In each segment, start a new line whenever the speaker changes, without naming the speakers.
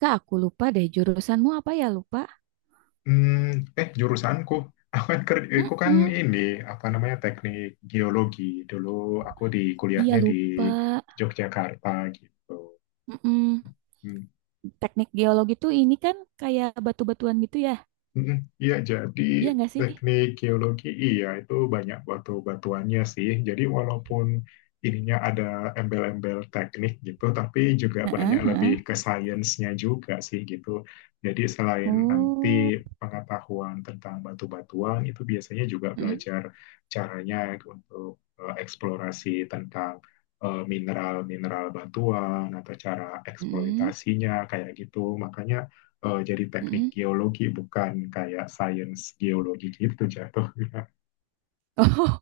Kak, aku lupa deh jurusanmu apa ya lupa?
Hmm, jurusanku, aku kan
Mm-mm.
ini apa namanya teknik geologi dulu aku di
Iya
kuliahnya di
lupa.
Yogyakarta gitu.
Mm-mm.
Hmm.
Teknik geologi tuh ini kan kayak batu-batuan gitu ya?
Mm, Iya, jadi
Iya nggak sih?
teknik geologi iya itu banyak batu-batuannya sih. Jadi walaupun ininya ada embel-embel teknik gitu, tapi juga
Heeh,
banyak lebih
heeh.
ke sainsnya juga sih gitu. Jadi selain nanti
Oh.
pengetahuan tentang batu-batuan itu biasanya juga
Mm,
belajar caranya untuk eksplorasi tentang mineral-mineral batuan atau cara
mm,
eksploitasinya kayak gitu. Makanya jadi teknik
mm.
geologi bukan kayak sains geologi gitu jatuh.
Oh,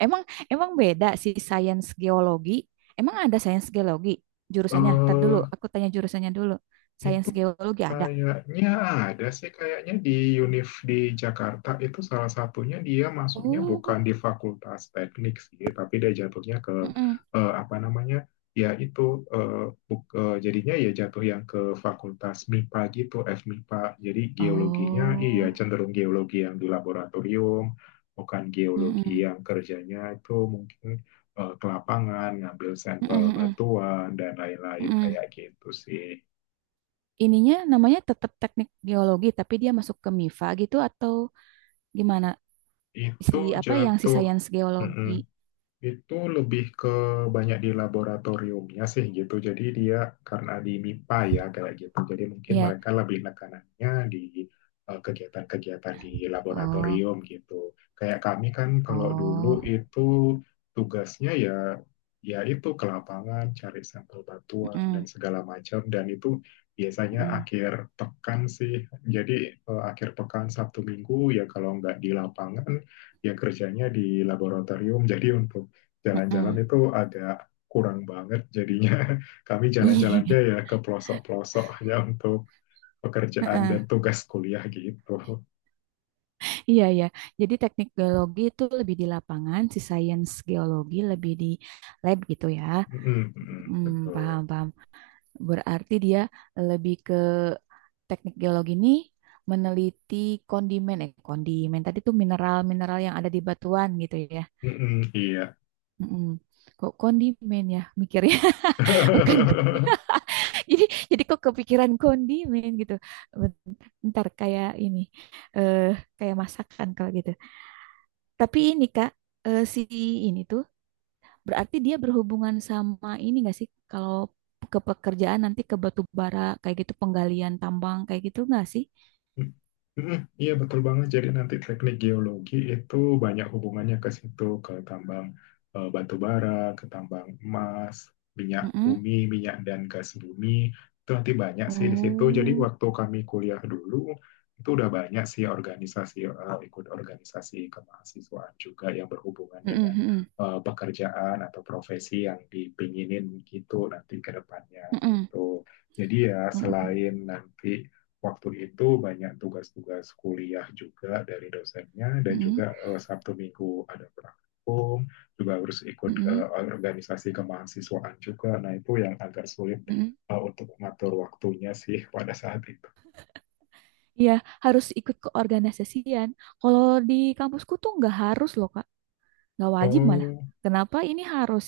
emang emang beda sih sains geologi. Emang ada sains geologi jurusannya? Ntar dulu,
eh
aku tanya jurusannya dulu. Sains
itu
geologi ada.
kayaknya ada sih, kayaknya di UNIF di Jakarta itu salah satunya dia masuknya bukan di
Oh,
Fakultas Teknik sih, tapi dia jatuhnya ke
mm-mm.
apa namanya? Ya itu eh, jadinya ya jatuh yang ke Fakultas MIPA gitu, FMIPA. Jadi geologinya iya
Oh,
cenderung geologi yang di laboratorium, bukan geologi
mm-mm.
yang kerjanya itu mungkin ke lapangan, ngambil
Mm-mm,
sampel
mm-mm,
batuan dan lain-lain
mm-mm.
kayak gitu sih.
Ininya namanya tetap teknik geologi, tapi dia masuk ke MIFA gitu atau gimana?
Itu
Si apa yang si
jatuh.
sains
Mm-mm.
geologi?
Itu lebih ke banyak di laboratoriumnya sih gitu. Jadi dia karena di MIPA ya kayak gitu. Jadi mungkin
Iya.
mereka lebih nekanannya di kegiatan-kegiatan di
Oh,
laboratorium gitu. Kayak kami kan kalau dulu
oh.
itu tugasnya ya itu ke lapangan cari sampel batuan dan
Mm-mm,
segala macam dan itu biasanya
mm-mm,
akhir pekan sih. Jadi akhir pekan Sabtu Minggu ya kalau nggak di lapangan ya kerjanya di laboratorium. Jadi untuk jalan-jalan
mm-mm.
itu agak kurang banget jadinya kami jalan-jalannya
Iya,
ya ke pelosok-pelosok ya untuk pekerjaan
heeh.
dan tugas kuliah gitu.
Iya. Iya. Jadi teknik geologi itu lebih di lapangan, si sains geologi lebih di lab gitu ya.
Mm-mm,
Hmm, paham,
betul.
paham. Berarti dia lebih ke teknik geologi ini meneliti kondimen, kondimen tadi tuh mineral-mineral yang ada di batuan gitu ya.
Mm-mm, iya.
Mm-mm. Kok kondimen ya mikirnya bukan kondimen. Jadi jadi kok kepikiran kondimen gitu. Bent- Bentar kayak ini eh kayak masakan kalau gitu. Tapi ini Kak, si ini tuh berarti dia berhubungan sama ini nggak sih kalau ke pekerjaan nanti ke batu bara kayak gitu penggalian tambang kayak gitu nggak sih?
Mm, Iya betul banget. Jadi nanti teknik geologi itu banyak hubungannya ke situ, ke tambang batu bara, ke tambang emas, minyak
Mm-mm.
bumi, minyak dan gas bumi. Itu nanti banyak sih di situ. Jadi
Oh.
waktu kami kuliah dulu itu udah banyak sih organisasi ikut organisasi kemahasiswaan juga yang berhubungan
Mm-mm,
dengan
mm-mm,
pekerjaan atau profesi yang dipinginin gitu nanti ke depannya
mm-mm,
gitu. Jadi ya selain nanti waktu itu banyak tugas-tugas kuliah juga dari dosennya dan
mm-mm, mm-mm,
juga Sabtu Minggu ada praktikum juga harus ikut
mm-mm,
organisasi kemahasiswaan juga nah itu yang agak sulit
mm-mm.
untuk mengatur waktunya sih pada saat itu.
Iya, harus ikut keorganisasian. Kalau di kampusku tuh nggak harus loh, Kak. Nggak wajib malah.
Oh,
Kenapa ini harus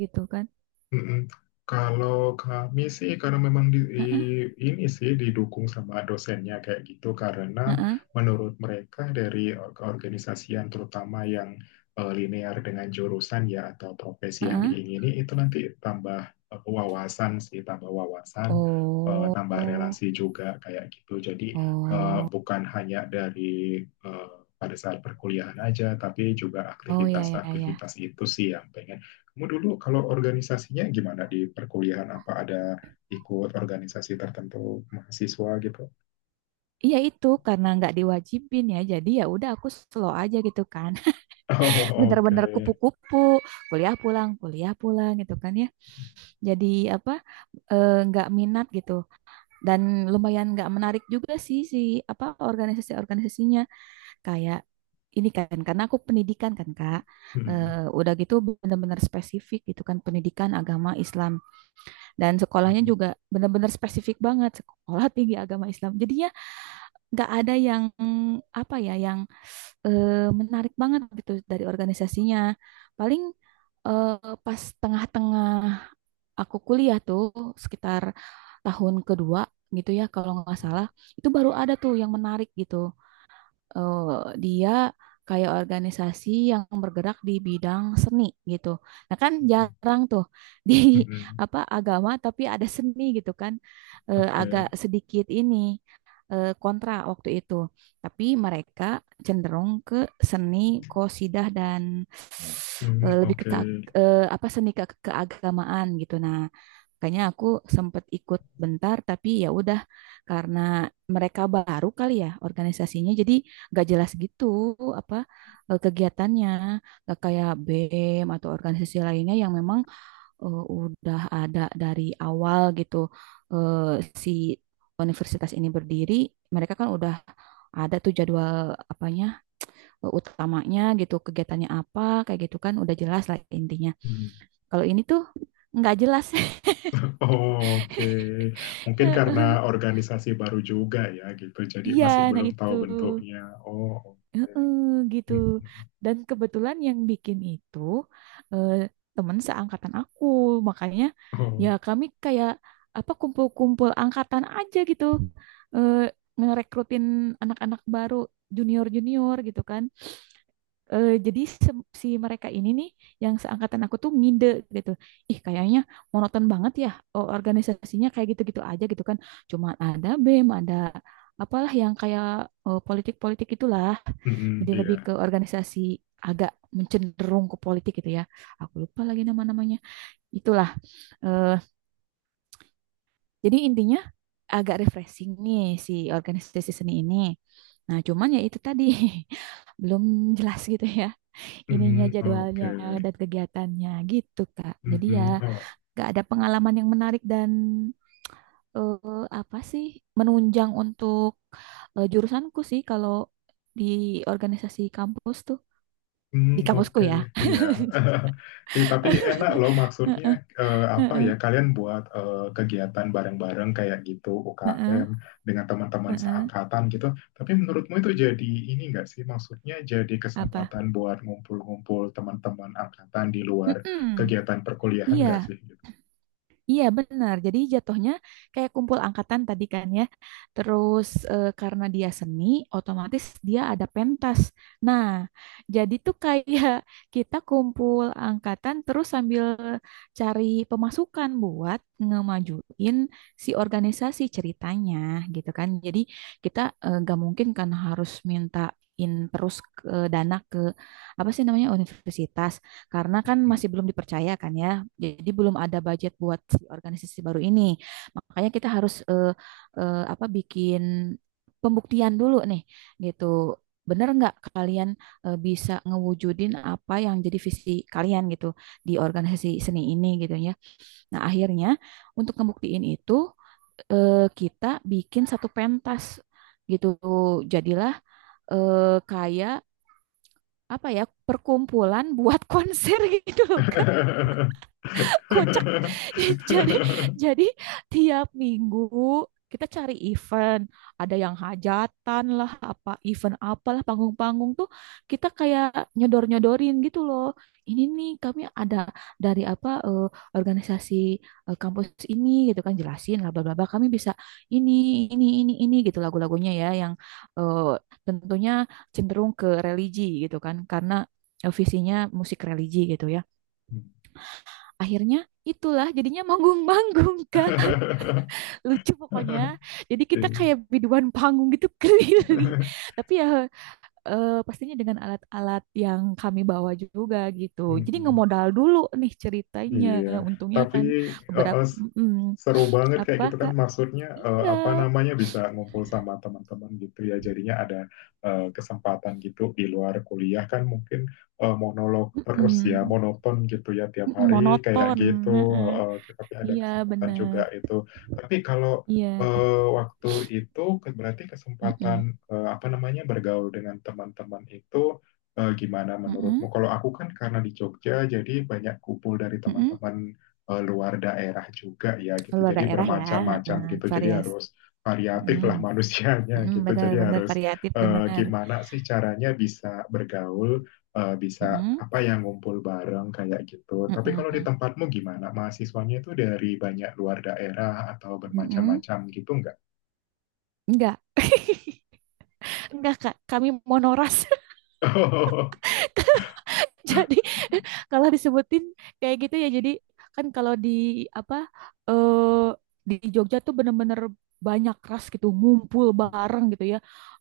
gitu kan?
mm-mm. Kalau kami sih karena memang
Heeh,
ini sih didukung sama dosennya kayak gitu karena
heeh,
menurut mereka dari keorganisasian terutama yang linear dengan jurusan ya atau profesi yang
heeh.
diingini itu nanti tambah wawasan sih tambah wawasan tambah
Oh,
relasi juga kayak gitu jadi
oh,
bukan hanya dari eh, pada saat perkuliahan aja tapi juga
oh ya ya ya.
aktivitas-aktivitas itu sih yang pengen kamu dulu kalau organisasinya gimana di perkuliahan? Apa ada ikut organisasi tertentu mahasiswa gitu?
Iya itu karena nggak diwajibin ya. Jadi ya udah aku slow aja gitu kan.
Oh, oke.
Bener-bener kupu-kupu, kuliah pulang gitu kan ya. Jadi apa? Nggak minat gitu. Dan lumayan nggak menarik juga sih, si apa organisasi-organisasinya kayak ini kan karena aku pendidikan kan Kak.
Hmm.
Udah gitu benar-benar spesifik gitu kan pendidikan agama Islam dan sekolahnya juga benar-benar spesifik banget sekolah tinggi agama Islam jadinya nggak ada yang apa ya yang menarik banget gitu dari organisasinya, paling pas tengah-tengah aku kuliah tuh sekitar tahun kedua gitu ya kalau nggak salah, itu baru ada tuh yang menarik gitu, eh, dia kayak organisasi yang bergerak di bidang seni gitu. Nah kan jarang tuh di
Hmm.
apa agama tapi ada seni gitu kan. Agak
Oke.
sedikit ini kontra waktu itu. Tapi mereka cenderung ke seni qosidah dan
Hmm,
lebih ke,
oke.
apa seni ke keagamaan gitu. Nah, kayaknya aku sempat ikut bentar tapi ya udah karena mereka baru kali ya organisasinya jadi gak jelas gitu apa kegiatannya, gak kayak BEM atau organisasi lainnya yang memang udah ada dari awal gitu. Si universitas ini berdiri mereka kan udah ada tuh jadwal apanya utamanya gitu, kegiatannya apa, kayak gitu kan udah jelas lah intinya.
Hmm.
Kalau ini tuh nggak jelas.
Oh, oke, mungkin karena organisasi baru juga ya gitu, jadi
Iya,
masih
nah
belum
itu.
tahu bentuknya. Oh, oke.
Heeh, gitu.
Hmm, hmm.
Dan kebetulan yang bikin itu eh, temen seangkatan aku. Makanya
Oh,
ya kami kayak apa kumpul-kumpul angkatan aja gitu. Eh, Ngerekrutin anak-anak baru, junior-junior gitu kan. Jadi si mereka ini nih yang seangkatan aku tuh ngide gitu. Ih kayaknya monoton banget ya organisasinya kayak gitu-gitu aja gitu kan. Cuma ada BEM, ada apalah yang kayak politik-politik itulah.
hmm, hmm,
Jadi
iya.
lebih ke organisasi agak mencenderung ke politik gitu ya. Aku lupa lagi nama-namanya. Itulah. eh, jadi intinya agak refreshing nih si organisasi seni ini. Nah, cuman ya itu tadi belum jelas gitu ya ininya
Hmm,
jadwalnya
oke.
dan kegiatannya gitu Kak.
Hmm,
Jadi ya
hmm. Oh,
nggak ada pengalaman yang menarik dan apa sih menunjang untuk jurusanku sih kalau di organisasi kampus tuh
hmm,
di kampusku
oke,
ya.
iya. Ih, tapi enak loh maksudnya
Heeh,
apa
heeh,
ya? Kalian buat kegiatan bareng-bareng kayak gitu UKM dengan teman-teman
heeh.
seangkatan gitu. Tapi menurutmu itu jadi ini nggak sih? Maksudnya jadi
Apa?
kesempatan buat ngumpul-ngumpul teman-teman angkatan di luar
Mm-mm.
kegiatan perkuliahan nggak
Iya,
sih? Gitu.
iya benar. Jadi jatuhnya kayak kumpul angkatan tadi kan ya. Terus karena dia seni, otomatis dia ada pentas. Nah, jadi tuh kayak kita kumpul angkatan terus sambil cari pemasukan buat ngemajuin si organisasi ceritanya gitu kan. Jadi kita, gak mungkin kan harus mintain terus ke dana ke apa sih namanya universitas. Karena kan
Hmm.
masih belum dipercaya kan ya. Jadi belum ada budget buat si organisasi baru ini. Makanya kita harus, apa, bikin pembuktian dulu nih gitu. Bener nggak kalian bisa ngewujudin apa yang jadi visi kalian gitu di organisasi seni ini gitu ya. Nah, akhirnya untuk ngebuktiin itu kita bikin satu pentas gitu. Jadilah kayak apa ya perkumpulan buat konser gitu loh Kak. Kocak. jadi jadi tiap minggu kita cari event, ada yang hajatan lah apa event apalah panggung-panggung tuh, kita kayak nyodor-nyodorin gitu loh, ini nih kami ada dari apa organisasi kampus ini gitu kan, jelasin lah bla bla bla kami bisa ini ini gitu, lagu-lagunya ya yang eh, tentunya cenderung ke religi gitu kan karena visinya musik religi gitu ya,
Hmm.
akhirnya itulah jadinya manggung-manggung Kak. Lucu pokoknya. Jadi kita kayak
Iya.
biduan panggung gitu keliling. Tapi ya pastinya dengan alat-alat yang kami bawa juga gitu. Jadi
Hmm.
ngemodal dulu nih ceritanya.
Iya,
Untungnya
tapi
kan
eh,
beberapa
eh, s-
mm,
seru banget kayak
apa
gitu kan
Kak?
maksudnya
Iya.
apa namanya bisa ngumpul sama teman-teman gitu ya. Jadinya ada kesempatan gitu di luar kuliah kan mungkin monolog terus ya,
Mm-mm,
monoton gitu ya tiap
mm-mm,
hari kayak
monoton.
gitu.
Heeh.
Tapi ada
Iya
kesempatan juga
benar.
itu. Tapi kalau
Iya.
waktu itu berarti kesempatan
Mm-mm,
apa namanya bergaul dengan teman-teman itu gimana menurutmu?
mm-mm,
Kalau aku kan karena di Jogja, jadi banyak kumpul dari
mm-mm.
teman-teman luar daerah juga ya gitu.
Luar
Jadi
daerah ya.
bermacam-macam
Heeh,
gitu. Jadi
Varias.
harus variatif
Mm.
lah manusianya
Mm-mm,
gitu.
benar,
Jadi
benar
harus
variatif, benar.
gimana sih caranya bisa bergaul, bisa
Mm-mm,
apa yang ngumpul bareng kayak gitu. Tapi kalau di
mm-mm,
tempatmu gimana? Mahasiswanya itu dari banyak luar daerah atau
mm-mm.
bermacam-macam gitu nggak?
Enggak, enggak Kak, kami monoras. Jadi kalau disebutin kayak gitu ya, jadi kan kalau di apa eh di Jogja tuh bener-bener banyak ras gitu ngumpul bareng gitu ya,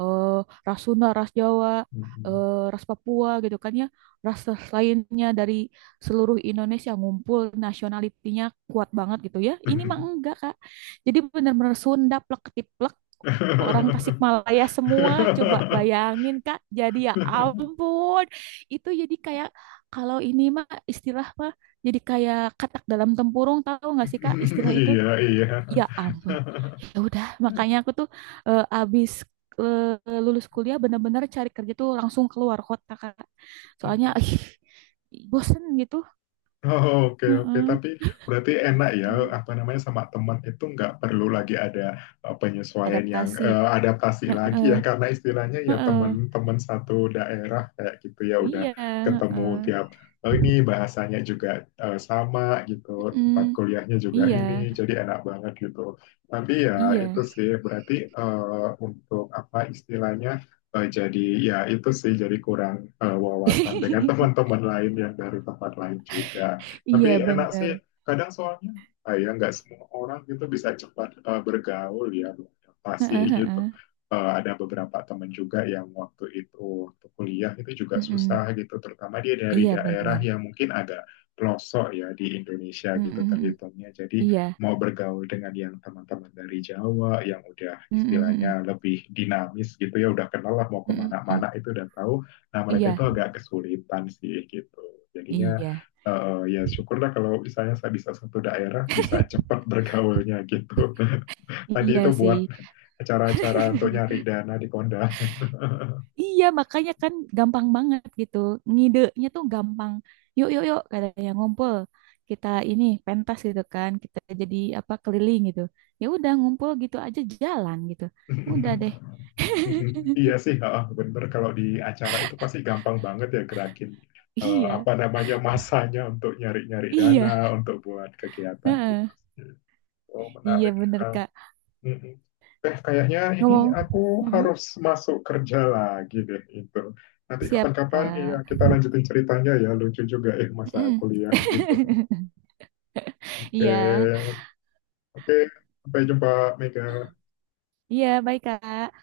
eh ras Sunda, ras Jawa, ras Papua gitu kan ya, ras lainnya dari seluruh Indonesia ngumpul, nasionalitinya kuat banget gitu ya. Ini mah enggak Kak, jadi bener-bener Sunda plek ketiplek, orang Tasikmalaya semua, coba bayangin Kak, jadi ya ampun. Itu jadi kayak, kalau ini mah istilah mah, jadi kayak katak dalam tempurung, tahu nggak sih Kak istilah itu.
Iya, iya.
Ya ampun. Ya udah, makanya aku tuh abis lulus kuliah bener-bener cari kerja tuh langsung keluar kota Kak, soalnya ih, bosen gitu.
Oh, oke, oke.
Heeh.
Tapi berarti enak ya, apa namanya, sama teman itu nggak perlu lagi ada penyesuaian yang
Adaptasi.
adaptasi lagi ya,
Heeh.
karena istilahnya ya
Heeh.
teman-teman satu daerah kayak gitu ya, udah
Iya,
ketemu
heeh.
tiap, oh ini bahasanya juga sama gitu,
Mm-mm.
tempat kuliahnya juga
Iya,
ini, jadi enak banget gitu. Tapi ya itu
iya.
sih, berarti untuk apa istilahnya, eh, jadi ya itu sih jadi kurang wawasan dengan teman-teman lain yang dari tempat lain juga.
Iya
Tapi enak
bener.
sih kadang soalnya ya nggak semua orang gitu bisa cepat bergaul ya beradaptasi
Heeh,
gitu.
heeh.
Eh, ada beberapa teman juga yang waktu kuliah itu juga
Mm-mm.
susah gitu, terutama dia dari
Iya
daerah
bener.
yang mungkin agak pelosok ya di Indonesia
Mhm,
gitu
mhm.
terhitungnya. Jadi
Iya.
mau bergaul dengan yang teman-teman dari Jawa yang udah
Mhm, mhm.
istilahnya lebih dinamis gitu ya udah kenal lah mau
Mhm, mhm.
kemana-mana itu udah tahu nah mereka itu
Iya,
agak kesulitan sih gitu jadinya
iya.
ya syukurlah kalau misalnya saya bisa satu daerah bisa cepat bergaulnya gitu tadi
Iya
itu
sih.
buat acara-acara untuk nyari dana di kondangan
Iya, makanya kan gampang banget gitu. Ngidenya tuh gampang. Yuk, yuk, yuk, katanya ngumpul. Kita ini pentas gitu kan. Kita jadi apa keliling gitu. Ya udah ngumpul gitu aja jalan gitu. Udah deh.
Mhm. Iya sih, heeh, bener. Kalau di acara itu pasti gampang banget ya gerakin
Iya,
apa namanya masanya untuk nyari-nyari dana
iya.
untuk buat kegiatan gitu.
Heeh.
Oh,
Iya
menarik.
bener
Eh,
Kak.
mm-mm. Eh, kayaknya ini
Ngomong.
aku
Mm-mm.
harus masuk kerja lagi deh itu. Nanti
Siap
kapan-kapan ya
Kak.
kita lanjutin ceritanya ya. Lucu juga ya masa
Mm-mm.
kuliah gitu. Oke,
Iya,
oke. Sampai jumpa, Mega.
iya baik Kak.